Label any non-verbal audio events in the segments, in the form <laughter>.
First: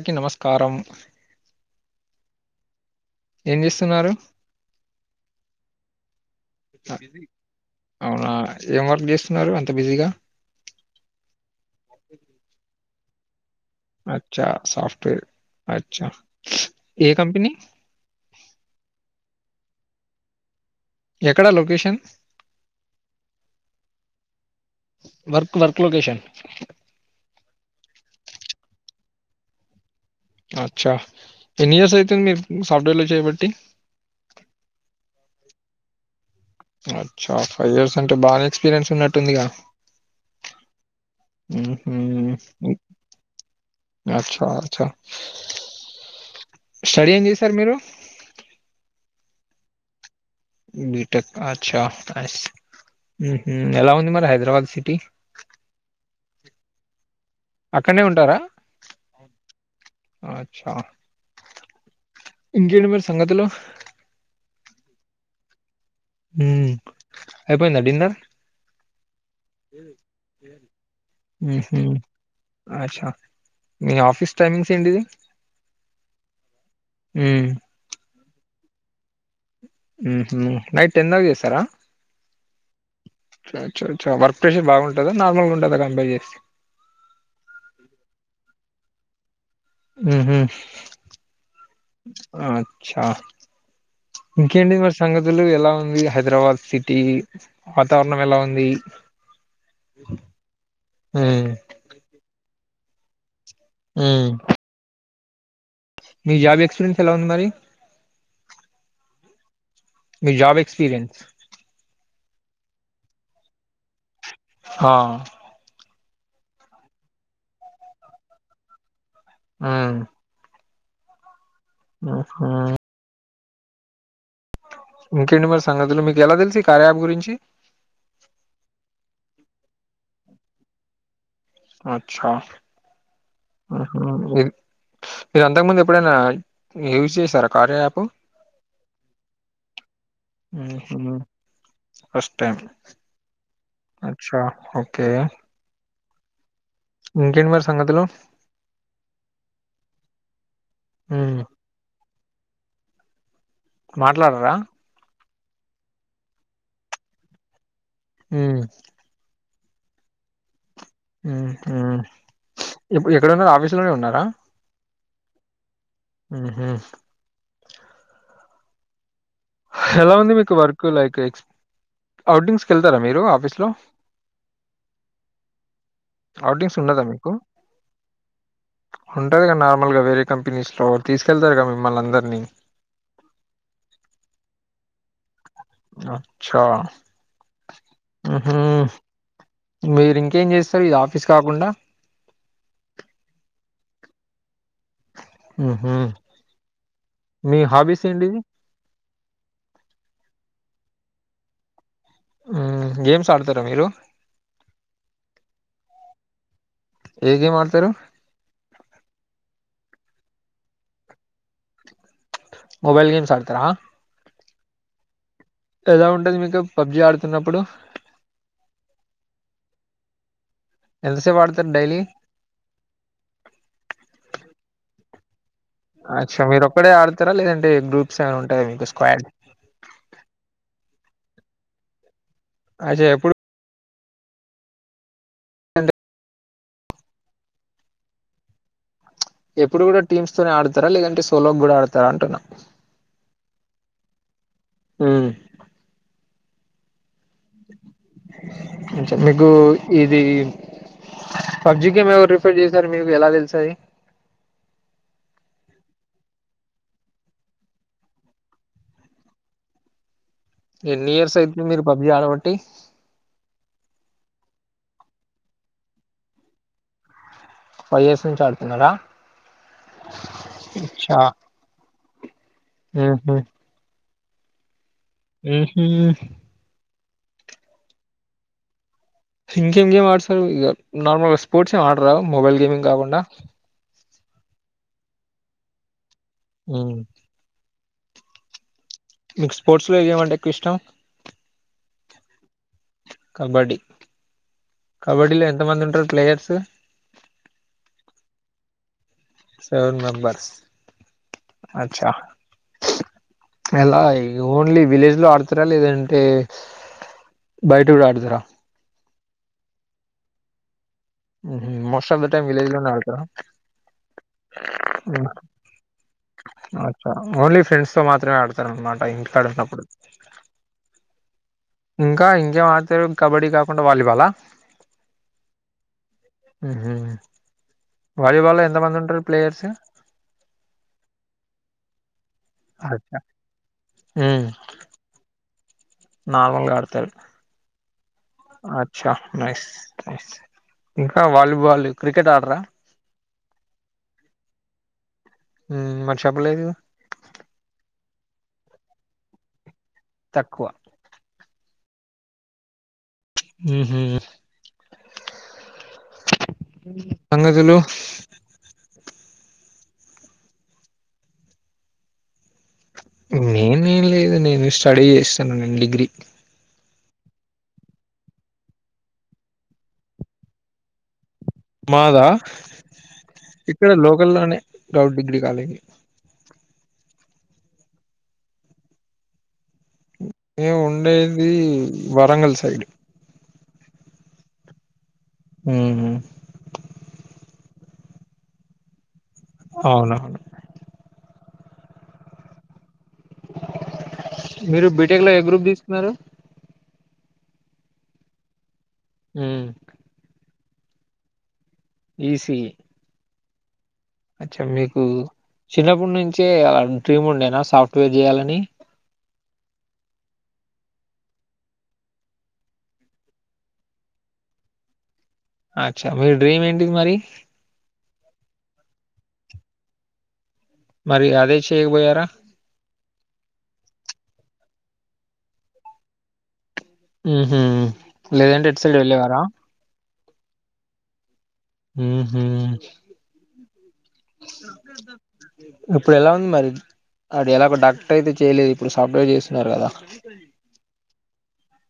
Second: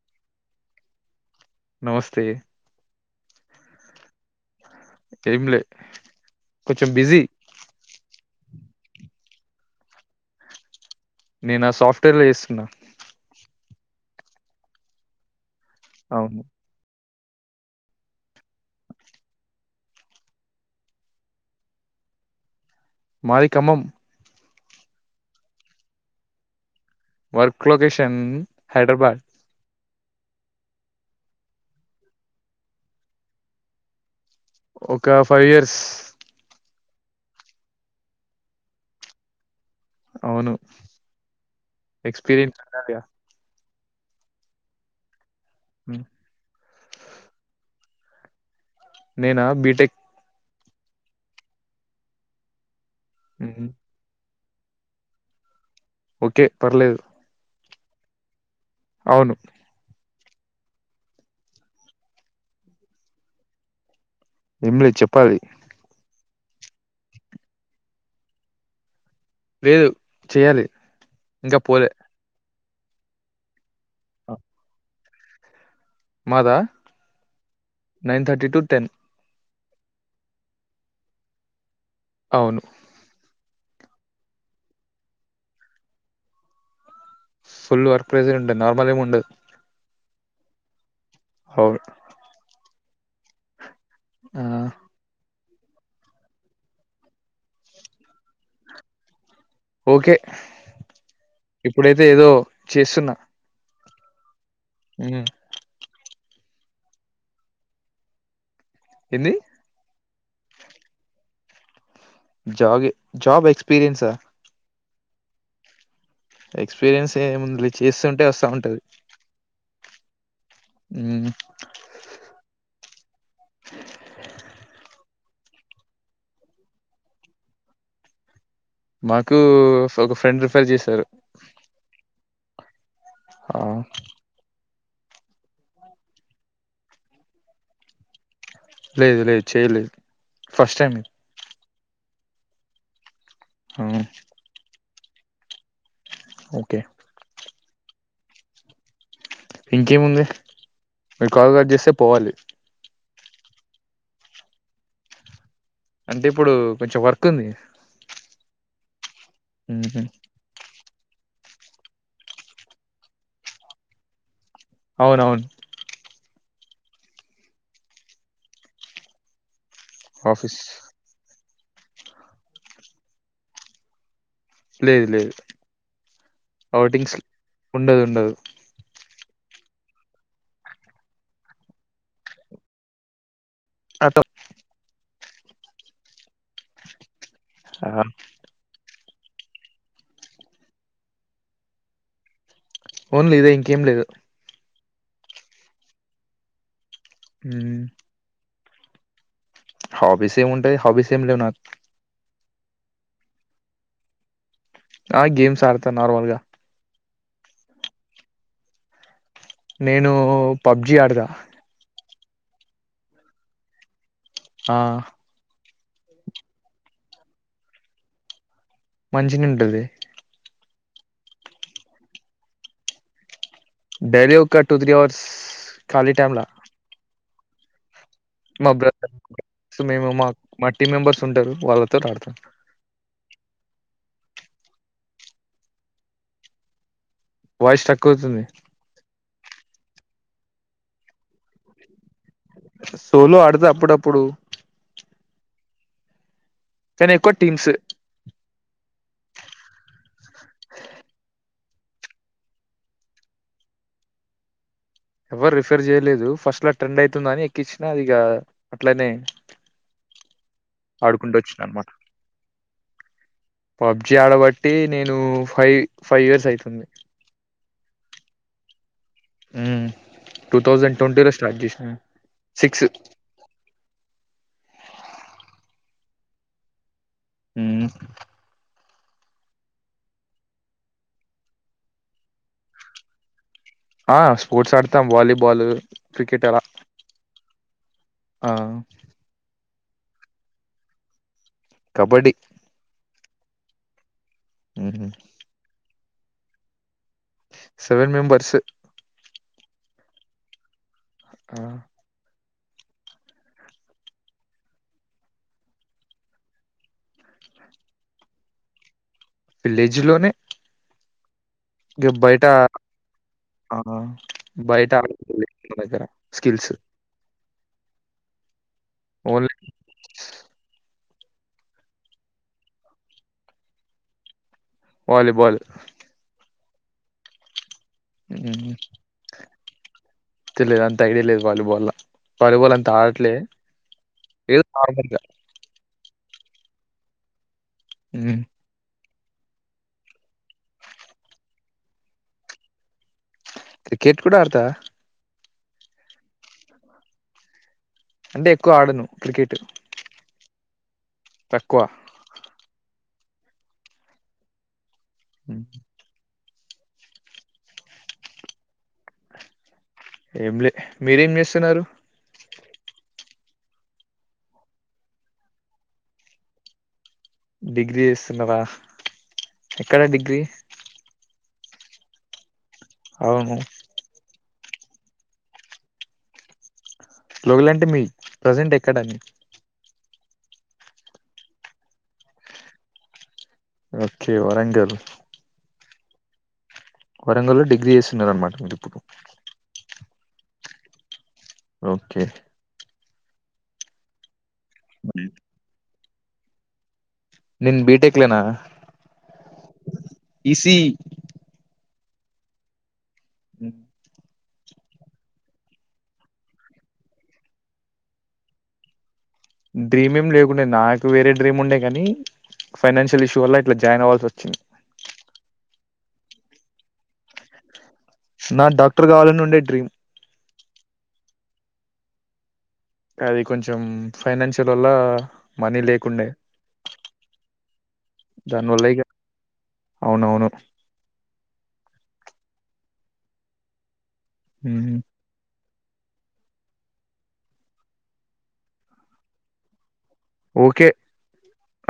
అక నమస్కారం నమస్తే ఏం చేస్తున్నారు ఏం లే కొంచెం అ- బిజీ అవునా ఏం వర్క్ చేస్తున్నారు అంత బిజీగా నేను ఆ సాఫ్ట్వేర్ లో చేస్తున్నా అచ్చా సాఫ్ట్వేర్ అచ అవును ఏ కంపెనీ ఎక్కడా లొకేషన్ మాది Khammam work work location work location Hyderabad అచ్చా ఎన్ని ఇయర్స్ అవుతుంది మీ సాఫ్ట్వేర్ లో చేయబట్టి ఒక ఫైవ్ ఇయర్స్ అచ్చా ఫైవ్ ఇయర్స్ అంటే బాగానే ఎక్స్పీరియన్స్ ఉన్నట్టుందిగా అవును ఎక్స్పీరియన్స ఉండాలిగా అచ అచ <inaudible> స్టడీ ఏం చేసార్ మీరు నేనా బిటెక్ బీటెక్ అచ్చస్ ఉ ఉమ్. ఎలా ఉంది మరి హైద్ర హైదరాబాద్ సిటీ ఓకే పర్లేదు అక్కడనే ఉంటారా అవును అచ్చ ఇంకేంటి మరి సంగతు లు ఏమి లేదు చెప్పాలి ఉ అయిపోయిందా డిన్నర్ లేదు చెయాలి ఇంకా మ్మ్హ్మ్. పోలే అచ్చా మీ ఆ. ఆఫీస్ టైమింగ్స్ ఏంటిది మాదా అ నైన్ థర్టీ టు టెన్ ఉ హ నైట్ టెన్ దాక చేస్తారా అవును చ చ చ వర్క్ ప్రెషర్ బాగుంటందా నార్మల్ గా ఉంటుందా కంపేర్ చేస్తే ఫుల్ వర్క్ పప్రెషర్ ఉంటది నార్మల్ ఏం ఉండదు ఆహ అవును ఆ చ్చ ఆ, ఇంకెంటి మరి సంగతి ందులు ఎలా ఉంది హైదరాబాద్ సిటీ వాతావరణం ఎలా ఉంది ఓకే హ్మ్. ఇప్పుడైతే ఏదో చేస్తున్నా హ అ మీ జాబ్ ఎక్స్పీరియన్స్ ఎలా ఉంది మరి ఎంది మీ జాబ్ ఎక్స్పీరియన్స్ జాబ్ జాబ్ ఎక్స్పీరియన్సా ఆ ఎక్స్పీరియన్స్ ఏ ము చేస్తుంటే వస్తా ఉంటది ఆ అ ఇంకేంటి మరి సంగతులు మీకు ఎలా తెలుసు ఈ కార్య యాప్ గురించి మాకు ఒక ఫ్రెండ్ రిఫర్ చేశారు అచ్చా ఆ మీరు అంతకు ముందు ఎప్పుడైనా యూజ్ చేస్తారా కార్య యాప్ లేదు లేదు చెయలేదు ఫస్ట్ టైమ్ ఫస్టైం ఆ అచ్చా ఓకే అ ఇంకేంటి మ సంగతులు ఇంకేముంది మీరు ఉమ్ కాల్ కట్ చేస్తే పోవాలి మాట్లాడరా అంటే ఇప్పుడు కొంచెం వర్క్ ఉంది హ్మ్మ్ హ్మ్మ్ హ్మ్మ్ ఇప్పుడు ఎక్కడ ఉన్నారు ఆఫీసు లోనే ఉన్నారా అవునవును హ్మ్మ్ ఎలా ఉంది మీకు ఆఫీస్ వర్క్ లైక్ ఎక్ అవుట్టింగ్స్కి వెళ్తారా మీరు ఆఫీస్ లో లేదు లేదు ఔటింగ్స్ ఉండదు ఉండదు ఉంటుంది కదా నార్మల్గా వేరే కంపెనీస్లో తీసుకెళ్తారు కదా మిమ్మల్ని అందర్నీ పాకప్ అచ్చా హ్మ్మ్ మీరు ఇంకేం చేస్తారు ఈ ఆఫీస్ కాకుండా ఓన్లి ఇదే ఇంకేం లేదు హ్మ్మ్ మీ మ్మ్ హాబీస్ ఏంటిది హాబీస్ ఏం ఉంటాయి హాబీస్ ఏం లేవు నాకు హ్మ్మ్ గేమ్స్ ఆడతారా మీరు ఆ గేమ్స్ ఆడతా నార్మల్ గా ఏ గేం ఆడతారు నేను పబ్జి ఆడతా మొబైల్ గేమ్స్ ఆడతారా ఆ అంటే ఎలా ఉంటది మీకు ఆ పబ్జి ఆడుతున్నప్పుడు మంచిగా ఉంటది ఎంతసేపు ఆడుతారు డైలీ డైలీ ఒక్క టూ త్రీ అవర్స్ ఖాళీ అచ్చా టైమ్‌లా మీరొక్కరె ఆడ <unintelligible> అండి గ్రూప్ మా బ్రదర్ మేము మా మా టీమ్ మెంబర్స్ ఉంటారు వాళ్ళతోటి ఆడుతా అదే ఎప్పుడు అంటే వాయిస్ స్ట్రక్క్కువుతుంది ఎప్పుడు కూడా టీమ్స్ తోనే ఆడతారా లేదంటే సోలో కూడా ఆడతారా అంటున్నా సోలొ ఆడుతం అప్పుడప్పుడు హ్మ్మ్ కానీ ఎక్కువ టీమ్స్ నిగు ఇది హ పబ్జీ గేమ్ ఎవరూ రిఫర్ చేసారు మీకు ఎలా తెలిసాయి ఎవరు రిఫర్ చేయలేదు ఫస్ట్లా ట్రెండ్ అయితుంది అని ఎక్కించినా ఇగ అట్లనే ఎన్ని ఇయర్స్ ఆడుకుంటూ అయితుంది మీరు వచ్చిననమాట. పబ్జి ఆడబట్టి అంటే నేను ఫైవ్ ఇయర్స్ అయితుంది ఫైవ్ ఇయర్స్ నుంచి ఆడుతున్నారా టూ థౌజండ్ ట్వంటీ లో స్టార్ట్ చేసినా ఆ హా ఊ హు ఊ ఇంకేం గేమ్ ఆడతారు ఇ నార్మల్గా స్పోర్ట్స్ ఏం ఆడరా మొబైల్ గేమింగ్ కాకుండా ఆ స్పోర్ట్స్ ఆడతాం వాలీబాల్ క్రికెట్ అలా మ్మ్. ఆ మీకు స్పోర్ట్స్ లో ఏమంటే ఎక్కువ ఇష్టం కబడ్డి కబడ్డీ హుహు. కబడ్డీలో ఎంత మంది ఉంటారు players seven members seven members ఆ! అచ్చా ఎలా ఓన్లీ విలేజ్ లో ఆడుతారా లేదంటే బయట కూడా ఆడుతారా విల్లేజ్ లోనే most of the time village లోనే ఆడతారు ఆ బయట ఆడలేదు మన దగ్గర స్కిల్స్ ఓన్లీ ఫ్రెండ్స్ తో మాత్రమే ఆడతాను అనమాట ఇంటి కడ ఓన్లీ ఉనప్పుడు ఇంకా ఇంకేం ఆడుతారు కబడ్డీ కాకుండా వాలీబాల వాలిబాల్ ఆహ తెలియదు అంత ఐడియా లేదు వాలీబాల్ వాలీబాల్ అంత అచ్చా అడేట్లి మ్ ఏదో నార్మల్గా నార్మల్గా ఆడుతారు అ నైస్ న ఇంకా వాలీబాల్ క్రికెట్ ఆడరా క్రికెట్ కూడా ఆడతా మరి చెప్పలేదు అంటే ఎక్కువ ఆడను క్రికెట్ తక్కువ తక్కువ హ ఉమ్ సంగతులు ఏం లే మీరేం చేస్తున్నారు నేనేం లేదు నేను స్టడీ చేస్తున్నాను నేను డిగ్రీ డిగ్రీ చేస్తున్నారా ఎక్కడా డిగ్రీ మాదా అవును ఇక్కడ లోకల్ లోనే ప్రౌడ్ డిగ్రీ కాలేజీ లోకల్ అంటే మీ ప్రజెంట్ ఎక్కడ అని మేము ఉండేది వరంగల్ సైడ్ ఓకే వరంగల్ ఉమ్ హు వరంగల్ల్లో డిగ్రీ చేస్తున్నరానమాట మీరు ఇప్పుడు అవునవును ఓకే అ మీరు బీటెక్ లో ఏ గ్రూప్ తీస్ న్నారు నేన్ బీటెక్లనా ఉమ్ ఈసిఈ ఈసిఈ ఉమ్ అచ్చా మీకు చిన్నప్పటి నుంచే డ్రీమ్ ఉండేనా సాఫ్ట్వేర్ చేయాలని డ్రీమ్ ఏం లేకుండే నాకు వేరే డ్రీమ్ ఉండే కానీ ఫైనాన్షియల్ ఇష్యూ వల్ల ఇట్లా జాయిన్ అవ్వాల్సి వచ్చింది అచ్చా మీ డ్రీమ్ ఏంటిది మరి నా డాక్టర్ కావాలని ఉండే డ్రీమ్ మరి అదే చేయకపోయారా అది కొంచెం ఫైనాన్షియల్ వల్ల మనీ లేకుండే ఉంహు దాని లేదంటే ఎటు వల్ల సైడ్ ఇక వెళ్ళేవారా అవునవును ఉమ్ హు స మ్మ్. ఇప్పుడు ఎలా ఉంది మరి అది ఎలా ఒక డాక్టర్ అయితే చేయలేదు ఇప్పుడు సాఫ్ట్వేర్ చేస్తున్నారు కదా ఓకే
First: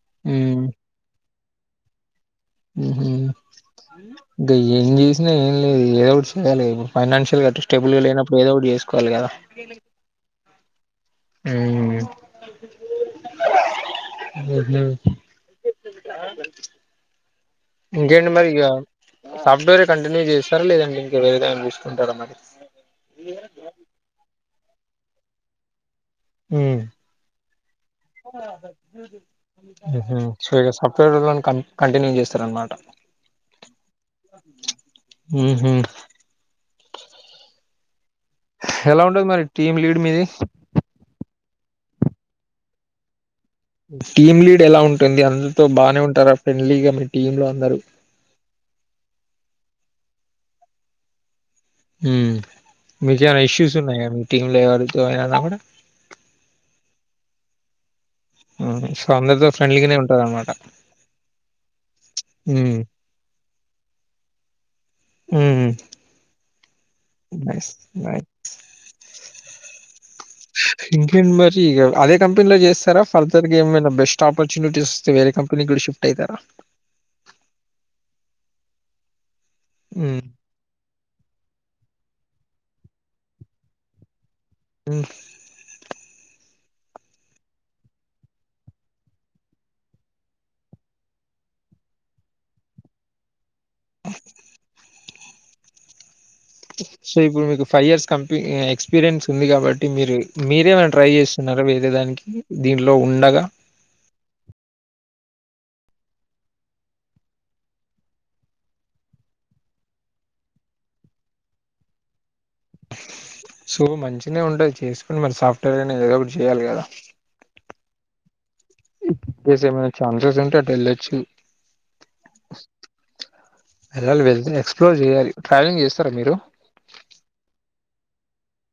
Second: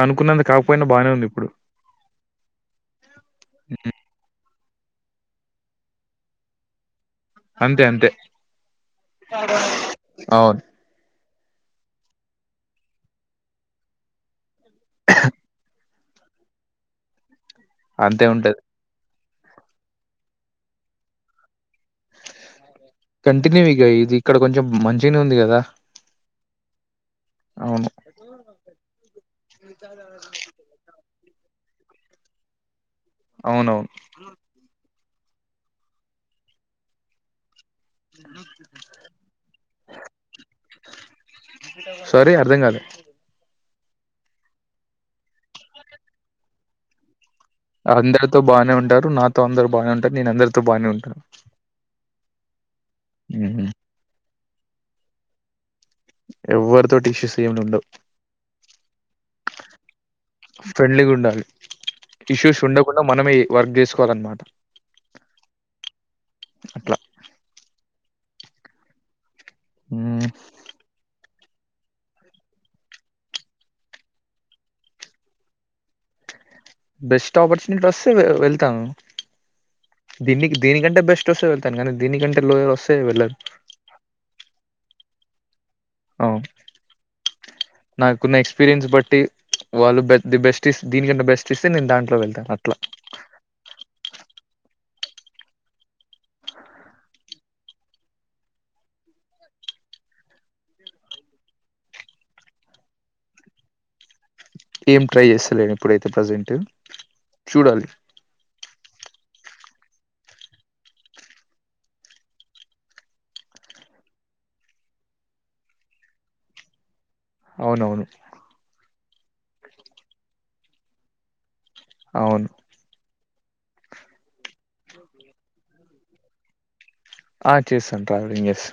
అనుకున్నంత కాకపోయినా బానే ఉంది ఇప్పుడు ఉమ్ హు ది ఏం చేసినా ఏం లేదు ఏదోకటి చేయ్యాలి <unintelligible> ఫైనాన్షియల్గా అట్ట అంతే స్టేబుల్ గా అంతే లేనప్పుడు ఏదో ఒకటి చేసుకోవాలి కదా అవును హ్మ్ ఉంహు అంతే ఇంకేంటి ఉంటది మరిగా సాఫ్ట్వేరే కంటిన్య చేస్తారా లేదంటె ఇంకా వేరే ఏదైనా చూస్కు కంటిన్యూ ఇక ఇది ఇక్కడ కొంచెం మంచిగానే ఉంది కదా అవును సప్తహ క కంటిన్యూ చేస్తారనమాట అవునవును హ్మ్ హ్మ్ ఎలా ఉంటది మరి టీం లీడ్ మీది సారీ అర్ధం కాదు టీమ్ లీడ్ ఎలా ఉంటుంది అందరితో బాగానే ఉంటారా ఫ్రెండ్లీగా టీమ్ లో అందరు అందరితో బాగానే ఉంటారు నాతో అందరుూ బానే ఉంటారు నేను అందరితో బానే ఉంటాను హ్మ్ మీకేమన మ్మ్. ఇష్యూస్ ఉన్నాయా మి టీమ్ లేవ నా కూడాడ ఎవ్వరితోటి ఇష్యూస్య ఏం ఉండ ఉమ్. సో అందరితో ఫ్రెండ్లీగానే ఉంటారు అనమాట ఫ్రెండ్లీగా ఉండాలి ఇష్యూస్ ఉండకుండా మనమే వర్క్ చేసుకోవాలన్నమాట అట్లా బస్ బై హ్మ్ మరి ఇగ అదే కంపెనీలో చేస్తారా ఫర్దర్ గా ఏమైనా బెస్ట్ ఆపర్చునిటీస్ ఇస్తే వేరే కంపెనీగ్గూడా షిఫ్ట్ అయితారా. బెస్ట్ ఆపర్చునిటీ వస్తే వె వెళ్తాను హ్మ్. దీనిక్ దీని కంటే బె స్ట్ వస్తే వెళ్తే గానీ దీనికంటే లోయర్ వస్సె వెళ్ళను ఉమ్ అవున్ నాకున్న ఎక్స్పీరియన్స్ బట్టి వాళ్ళు ది బెస్ట్ దీనికన్నా బెస్ట్ ఇస్తే నేను దాంట్లో వెళ్తాను అట్లా. సో ఇప్పుడు మీకు ఫైవ్ ఇయర్స్ కంపీ ఎక్స్పీరియన్స్ ఉంది కాబట్టి మీరు మీరేమైనా ట్రై చేస్తున్నారా వేరే దానికి దీంట్లో ఉండగా, ఏం ట్రై చేస్తలేను ఇప్పుడైతే ప్రజెంట్ చూడాలి సో మంచినే ఉంటది చేసుకుని మరి సాఫ్ట్వేర్ ఐనా ఏదో ఒకటి చేయాలి కదా అవును అవును ఎస్ ఏమైనా ఛాన్సెస్ ఉంటే అటు వెళ్ళొచ్చు అవును వెళ్ళాలి వెళ్తే ఎక్స్ప్లోర్ చెయ్యాలి ట్రావెలింగ్ చేస్తారా మీరు చేస్సాన్ ట్రావెలింగ్ చేస్స్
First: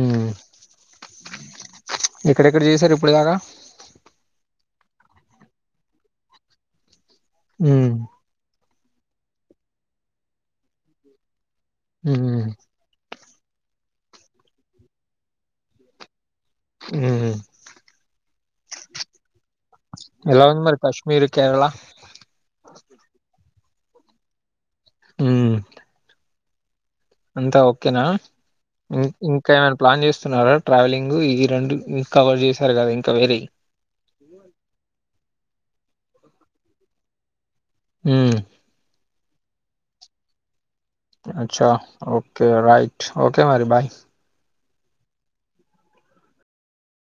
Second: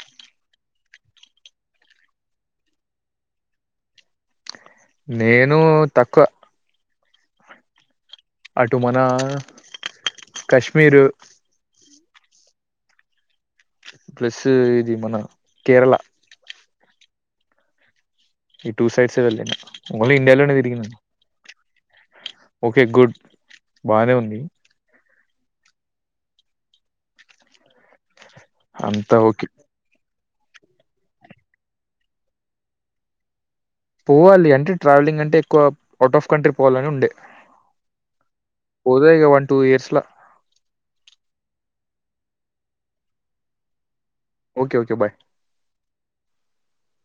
ఉమ్ ఎక్కడెక్కడ చేసారు ఇప్పుడు దాకా నేను తక్కువ ఉమ్ అటు మన కశ్మీరు ఉమ్ హు ప్లస్ ఇది మన కేరళ ఉమ్ ఈ టూ సైడ్స్ వెళ్ళను ఎలా ఉంది మరి కాశ్మీర్ కేరళ బానే ఉంది ఉమ్ అంతా ఓకేనా ఇం అంతా ఓకే. ఇంకా ఏమైనా ప్లాన్ చేస్ సున్నారా ట్రావెలింగ్ ఈ రెండు కవర్ చేశారు కదా ఇంకా వేరే పోవాలి అంటే ట్రావెలింగ్ అంటే ఎక్కువ అవుట్ ఆఫ్ కంట్రీ పోవాలని ఉండే హ్మ్. పోదే ఇగ వన్ టూ ఇయర్స్ ల అచ్చ ఓకే రయిట్ ఓకే మరి బాయ్ ఓకే ఓకే బాయ్